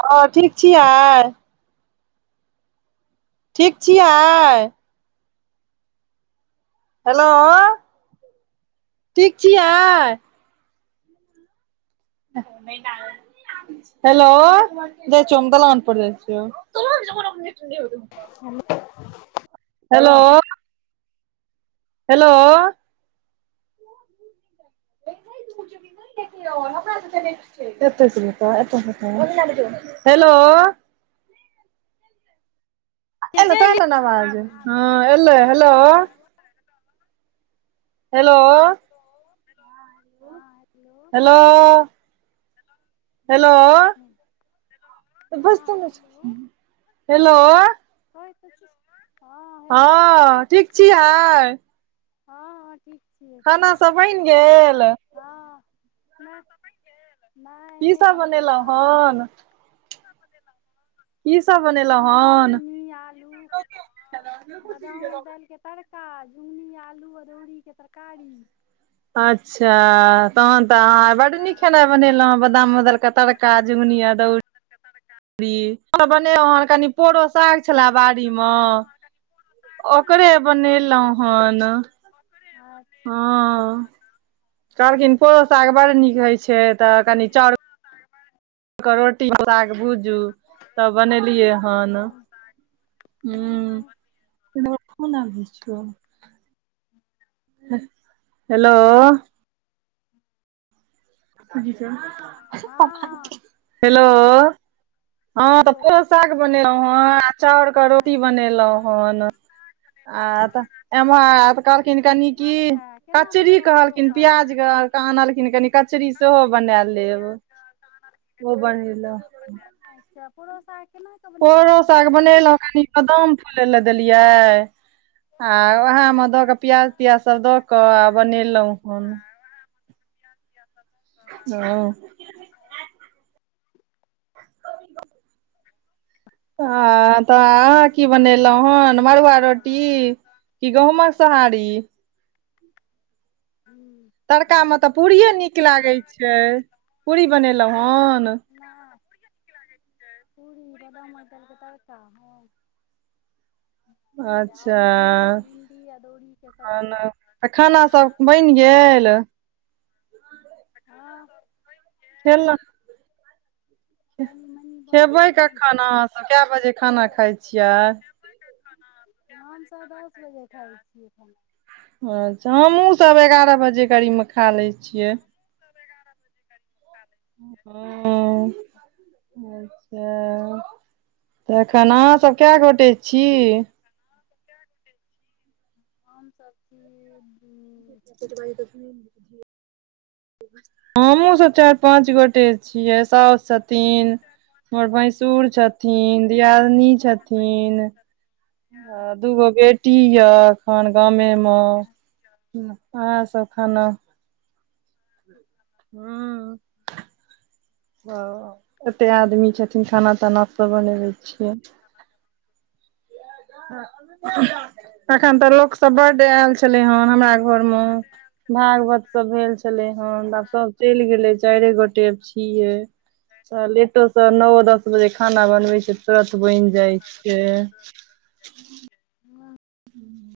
हँ ठीक छियै। ठीक छियै। हेलो ठीक छियै। एखन नहि लागल। हेलो जाय छियौ हम दलान पर जाय छियौ तोहर हम हेलो। हेलो। देखियौ हमरा से नेट छैय एतै से हेतय एत हेतै ओ नहि लगतय हेलो। एलय तऽ चलि एलैन अवाज हँ एलै हेलो। हेलो। हँ हाँ। हेलोऽ। हेलो। हेलो त बैजतो हँ नै हेलो छथिन हेलो। कहै त छी हेलो माँ हँ हेलो कहै हँ त ठीक छी। छियै हँ हँ ठीक छियै खाना सब बईन गेल। हँ ने खाना सब बनि गेल नहि की नै सब बनलै या बनेलहुँ आब बनतै। हन की सब बनेलै की सब हे? बनेलहुँ हँ हन झिमनी आलू की सब बनेलै हा बदामक दालि के तर का झिमनी आलू अदौड़ी के तरकारी। अच्छा। तहन तऽ अहाँ बड नीक खेनाय बनेलहुँ हं बादाम उदल के तड़का झिमनी अदौड़ री और बनेलै ह कनि पोड़ो साग छलय बाड़ी में। ओकरे बनेलहुँ ह नऽ। ओकरे हँ कहलखिन पोरो साग बड़ नीक होय छैय। कहलखिन पोरो साग बर करोटी साग भूजू तब बनेलियै हन। हँ हुँ रो कुन हँ आदमी छियौ? [inaudible] हेलो। [inaudible] हँ हेलो। हँ हँ तऽ हेलो पोरो साग बनेलहुँं हँ आ चाउर के हँ रोटी हेलो बनेलैहुँ हन। आ तऽ एम्हर आ त कहलखिन कनी की अच्छा केना कचरी बनेलहुँ परो कहलखिन प्याज कऽ आनलखिन कनि क कचरी कहलखिन प्याज क तऽ आनलखिन कनि ओ कचरी बनेलहुँ सेहो बनेब खेब अच्छा पोरो साग केना कऽ बनेलहुँ पोरो हेँ साग बनेलैउ कनि बदाम फुले लए देलियै। आ उएहमे दऽक पियाज तियाज सब दऽक आ बनेलैउ हन। किया किया करबै। हँ। ह। हँ तऽ अहाँ की बनेलहुँ हन तोहर मड़ुआ आवाज आबै रोटी। छौ कि गहुँमक सोहारी। अङ तड़कामे तऽ पूड़िये नीक लागै छै पूरी बनेलैहुँ हन। ह पूरी बादाम मटरके तड़का हँ। आओर अच्छा झुमनी भिंडी अदौरी के सब्जी खाना तऽ खाना सब बनि गेल? हँ। खेल कनी मनी बनल खेबै हन कखन अहाँ सब केए बजे खाना खाइ छियै। खेबै कखन अहाँ सब केए बजे खाना खाइ छियै हमसभ दस बजे खाइ छियै खाना। अच्छा हमहुँ सब एगारह बजे कड़ीब में खाँ लै छियै। सब एगारह बजे कर हुं- अच्छा। त एखन अहाँ सब कैऽगोटे छी? [unintelligible] हमसभ छी, दु [unintelligible] [inaudible] हमहुं सब चाइर पांच गोटे छियै साउस छतिन हमर भैसुर छथिन, दियादिनी छथिन ह दूगो बेटी यऽ आन गामेम, इहै ऽ सब खाना। [inaudible] हुंउं। हं- एत्ते आदमी छथिन खाना -ताना सब बनेबे छियै। एखन तऽ लोक सब बड्ड ऐल छलै हन हमरा घर मे भागवत सब भेल छलैहन। आब सब चइल गेले, चाइरे गोटे छियै। त लेटोसँ नओ दस बजे खाना बनबै छै, तुरऽत बइन जाइ छै। [inaudible]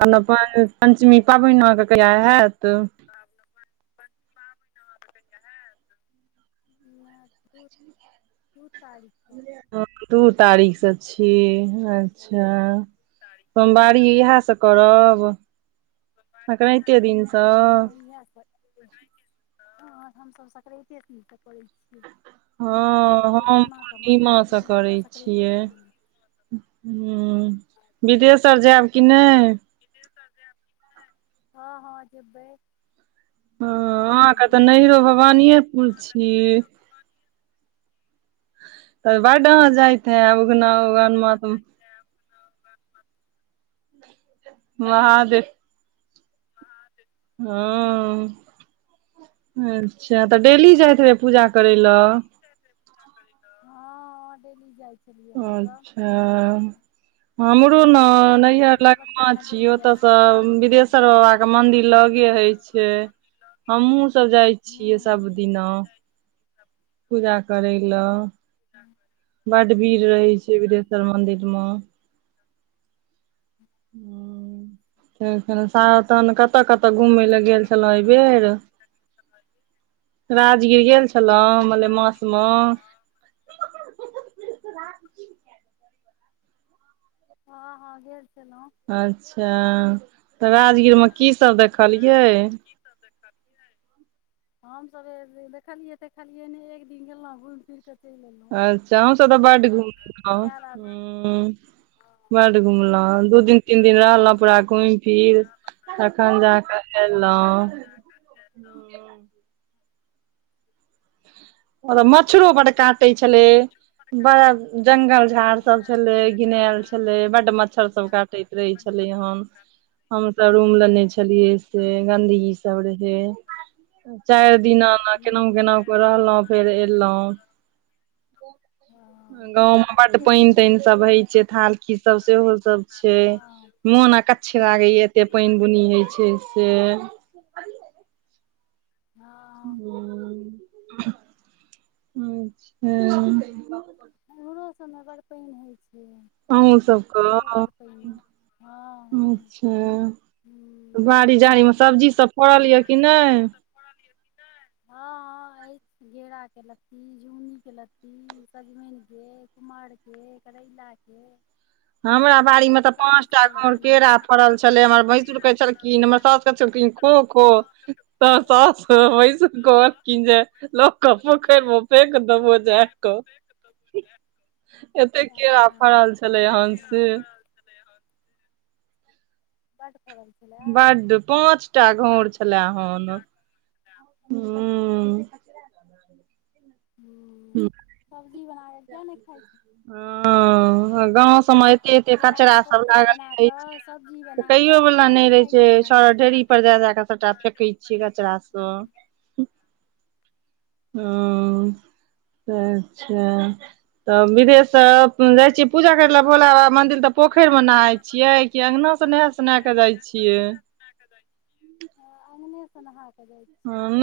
तन अपन पञ्चमी पाबैन अहां के कहिया हैऽत? [unintelligible] [unintelligible] [unintelligible] दु तारीक कऽ- हं दू तारीखसँ छी। अच्छा। सोमवारी इहैऽ स करब? सकरांइते दिनसँ? यैह स [unintelligible] हमसभ सकरांइते दिं स करै छि [unintelligible] हँ। हम छियै पूर्णिमासँ हमसभ तऽ करै छियै। सकरातेके मानै छियै हुं, बिदेशर जैब कि नय? विदेशर जैब की नय? हँ हँ जेबै। हं अहाँके तऽ हूँ। नैहरो भवानीएपुर छी। तऽ बड्ड अहाँ जाइत हैब। उगना उगन मतम- महादेव। महादेव ‌ हाँ। अच्छा तऽ डेली जाइत हेब् पूजा करैलऽ? हं। डेली जाइ छलियै हमसभ अच्छा। हमरो न नैहर हमसभ तऽ लगमा बच्चामे छी। डेली जाइ ओतऽ स छलियै आब नहि जाइ बिदेश्वर छी बाबा के मंदिर लगे हय छैय। हमहूँ सब जाइ छियै हूँ सभ दिना। पूजा करै लऽ। [unintelligible] बड्ड भीर रहै छै बिदेश्वर मंदिर मऽ। हूँ-हूँ [unintelligible] कत्- कत्तऽ-कत्तऽ घूमै लैऽ गेल छलौं अयबेर? राजगीर गेल छलौं मलेमास मऽ? हं-हं गेल छलौं। अच्छा तऽ राजगीरमे की सब देखलियै। की सब देखलियै। हम सब ऐब देखलियै- देखलियै ने एक दिन गेलौं घुम-फिर के चेल एलों। अच्छा आहु सब तऽ बड घुम उऊ जादा हूँ खाओ। बड घुमलौं दू दिन, तीन दिन रहलौं पूरा घुम- फिर तखन जाकऽ ऐलौं। और मछरौ बड काटै छलै। बड़ा जंगल-झाड़ हूँ सब छलै घिनाल छलै बड मच्छर सब काटेे रहै छलै साथि हम। में। हम त रूम लेने छलियै से गन्दगी सब रहे चार दिना मा केना-केना के रहलौं फेर एलौं। हाँ। गाँंव में बड पाइन-ताइन सब होई छैय थाल-किच सब सेहो सब छैय। हँ मुन अकच्छ लागे या एते पाइन-बुनी होइ छैय से। हाँ। हूँ-छैई। इमरो सबमे बड पाइन होय छैय। अहु सबक हँ हँ अच्छा। हूँ बाड़ी-झड़ी मे सब्जी सब फड़ल या कि नेय। पानी र पितात। हांँ-हांँ ऐछ घेराके लत्ती, झुनीके लत्ती, सजमेनके कुमहरके, कड़ैलाा के हमरा बाड़ीमे तऽ पांच टा सभकिछुके घौर लत्ती यए केरा फड़ल छले हमर भैंसूर कहे छलखिन, हमर साॅस कहे छलखिन खो। खो तऽ साॅस, भेसुर कहलखिन जे ‌- - लोक कहबो करें फेंक दबौ जा क। एतेक केला फरल छलै एहन। बड फरल। बड पाँच टा घोर छले अहां हुं। हूँ, सब्जी बना क किया नेय खाई छी। हाँ-हाँ गांव सबम मे एते-एते केरा के कचरा सब कोफ्ता धरल बना रहे छैय कऽ सब्जी बना फेकैयो कऽ वला किया नहि नेय रहे खाइ छैय। छलहुँ छ हेँ ढेरी ऊपर जा-जाकऽ सबटा फेेकै छिये कचड़ा स। हूं से छैय तऽ विदेश स। जाइ छियै पूजा करै ले भोला बाबा मंदिर तऽ पोखरि मे नहााय छियै, कि अंगना से नहाए सोनाए क जाइ छियै? हां अङ्गनो स नहा।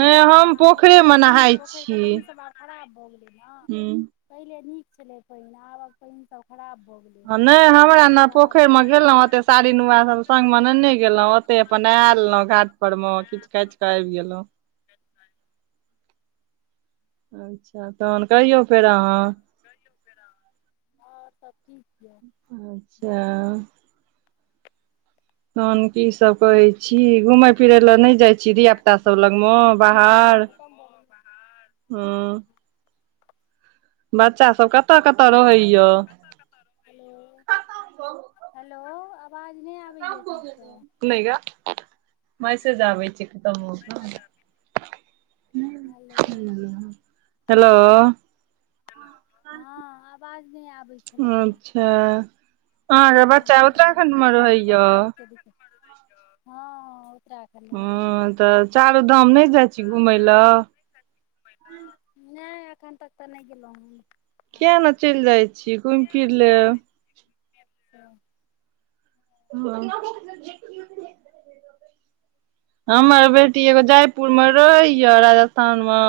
नहि मे हम आब नहि पोखरे मे ने छिये, नहाय पोख के छी पाईन सब अब - खराब भऽ गेलै न पहिले नीक छलै पाईन आबक पाईन सब खराब भऽ गेलै। नहि हम। हमरा ने से आब पोखरि नहि मे जाइ गेलहुँ छै ओते साड़ी नुआ सब संग मे नेने गेलहुँ ओते अपन नहा लेलहुँ घाट। पर म किचकाच क आब गेलहु। अच्छा तहन कहियौ फेर अहाँ? कहियौ फेर अहाँ? आओर सब ठीक छै? अच्छा। तहन की सब कहै छी घूमय फिरै लए नहि जाइ छी धिय पुता सब लगमे बाहर। खतम भऽ गेलै हँ। बच्चा सब कतऽ कतऽ रहैय? कतऽ कतऽ रहैया? हेलो हेलो अवाज नहि आब नै गैए। मैसेज आबै छै कतदुन स। हेलो। [unintelligible] हेलोउ। हेलो, हँ आवाज नहि आबैय अच्छा अहाँके बच्चा हँ उत्तराखंड मे नेटवर्क रहैया? [unintelligible] हँ। उत्तराखण्ड मे ह रहैया तऽ चारो धाम नहि जाइ छी घुमय लए। घुमय लए नहि एखन तक तऽ नहि गेलहु हैं। किया ने चलि जाइ छीय घुमि फिर लेब। [unintelligible] [unintelligible] हमर बेटी एगो जायपुर मे रहै या राजस्थान म।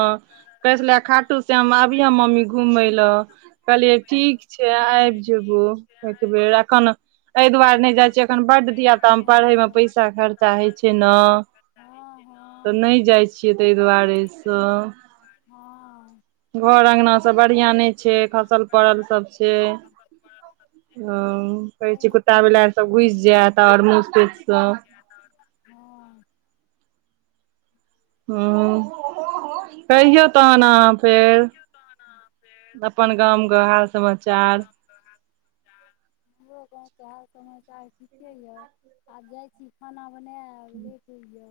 कहै छले खाटू श्याम आबियहे मम्मी घूमय लऽ। कहलियै ठीक छै आबि जेबो एकबर एखन अयय दुआरे नहि जाय छी अखन बड्ड दिया पुता मे पढ़य मे पैसा खर्चा होय छै ना। खर्चा होय छै ना। छिय ताहि दुआरे स। हँ घर अंगना सब बढ़िआं हँ नहि छै खसल पड़ल सब छै सएह तऽ ओ। कहै छै हूँ कुत्ता बिल्लाइर सब घुसि जायत और मूस तुस सब। [unintelligible] हँ। हु कहियौ तहन अहाँ फेर अपन गामके हाल समाचार। [unintelligible] हमरो गाँवके हाल समाचार ठीके यऽ आब जाइ छी खाना बनाब आइ लेट होइय।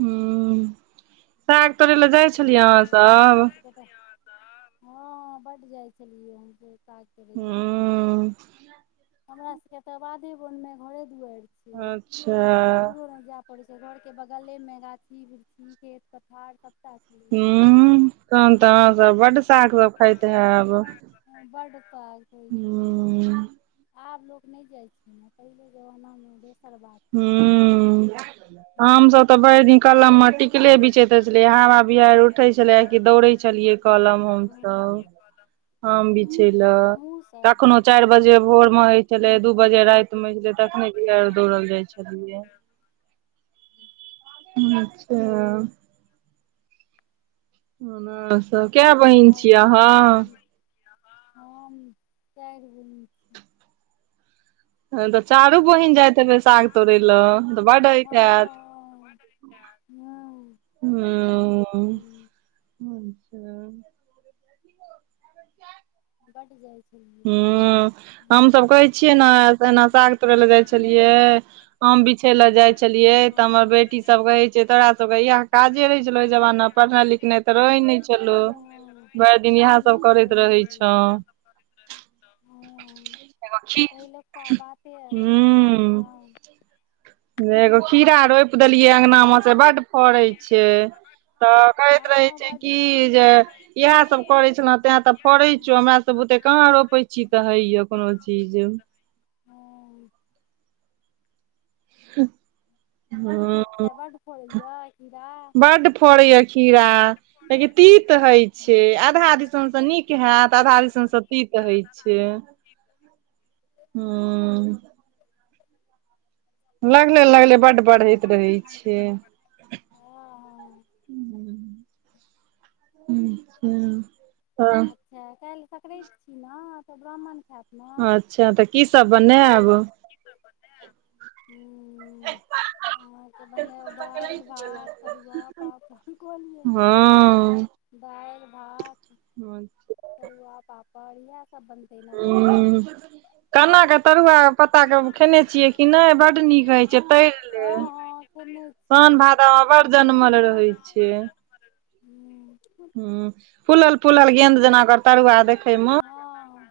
हुं साग तोड़ै ला जाइ छलियए अहाँ सब। अहाँ सब हँ बड जाइ छलियै हमस काग तोरैइ ला। हूँ हमरा सब के तऽ बाधे वन मे घरे दुआरि अच्छा छी दुरो नय जा हमर सब घरके बगलेमे गाछी बिक्षी खेत पथार सबटा छैलया। उन्ह तहन तऽ अहाँ सब बड्ड साग हँ, सब खाइत हैब। बड्ड साग खाय छलियै हूँ आब लोक नहि जाइ छै। पहिले जमाना मे दोसर बात हू छै। आम हँ सब तऽ भरि दिन कलम मे टिकले बिछैते रहे छलइ हवा बिहार उठे छले की दौड़े छलियै कलम हमसब। कलम। आम बिछै ले, कखनो बड्ड चारि जाइ बजे छलियै भोर मे होय छले दू बजे राति समैझ के तखने बिहैर मे हँ दौड़ल जाइ छलियैये। [inaudible] अच्छा। अहाँ सब के बहिन आओर छियै सब अहाँ? ठीक छी हम चारि बहिन। छी तखैन त चारू बहिन जाइत हेबै साग चारू तोड़ै बहिन जाइत लए तऽ हेबे बड्ड साग होइत तोरय हैत लए बर होइत हैत। [inaudible] हू। [inaudible] अच्छा। बड जाइ छलियै। हम हमसब। सभ कहै छियै ने पहिने साग तोड़े ले जाय छलिये, आम बिछे ले जाय छलिये, तऽ हमर बेटी सब कहे छै तोरा सब इएह काजे रहै छलौ ओहि जमाना पढ़नाइ लिखनाइ तऽ रहै ने छलौ, भट लेकिन इहे सब करैत रहै छें। इहे सब करैत रहै छें। पहिलुका बाते अलग छलै, हां। गै एगो खीरा रोपि रोप देलियै अंगना मे से बड फड़ै छै तऽ कहैत रहे छै तऽ की जे इएह सब करे छले तें ते फड़े छौ, मरा सब बुते कहाँ रोपे छी तऽ होइये कोनो चीज। [inaudible] [inaudible] अच्छा बड फड़ैया कीड़ा बड फड़ैये खीरा। लेकिन तीत हय छै, आधा दिसन से नीक हयत आधा सब दिसन से तीत हय छै। [inaudible] हुं। लगले-लगले बड बढ़ैत रहै छै। हँ हूँ हूँ हं। हँ अच्छा काल्हि संकराति छी ने तऽ ब्राह्मण खायत। ने अच्छा, तऽ की सब बनेब। हूँ [inaudible] दालि भात तरुआ पापड, की कहलियै हँ दालि भात हूँ तरुआ पापड़ यैह सब बनतै ना बड़ी। कना के तरुआ पत्ताके खेने छियै कि नहि बड नीक होइ छै तैर हँ लेब। हँ खेने सोन छियै भाद़ मे बड़ जनमल रहैत छै। हुं। हुं फुलल-फुलल गेंन्द जेना ओकर तरुआ हुँ देखै मे। हँ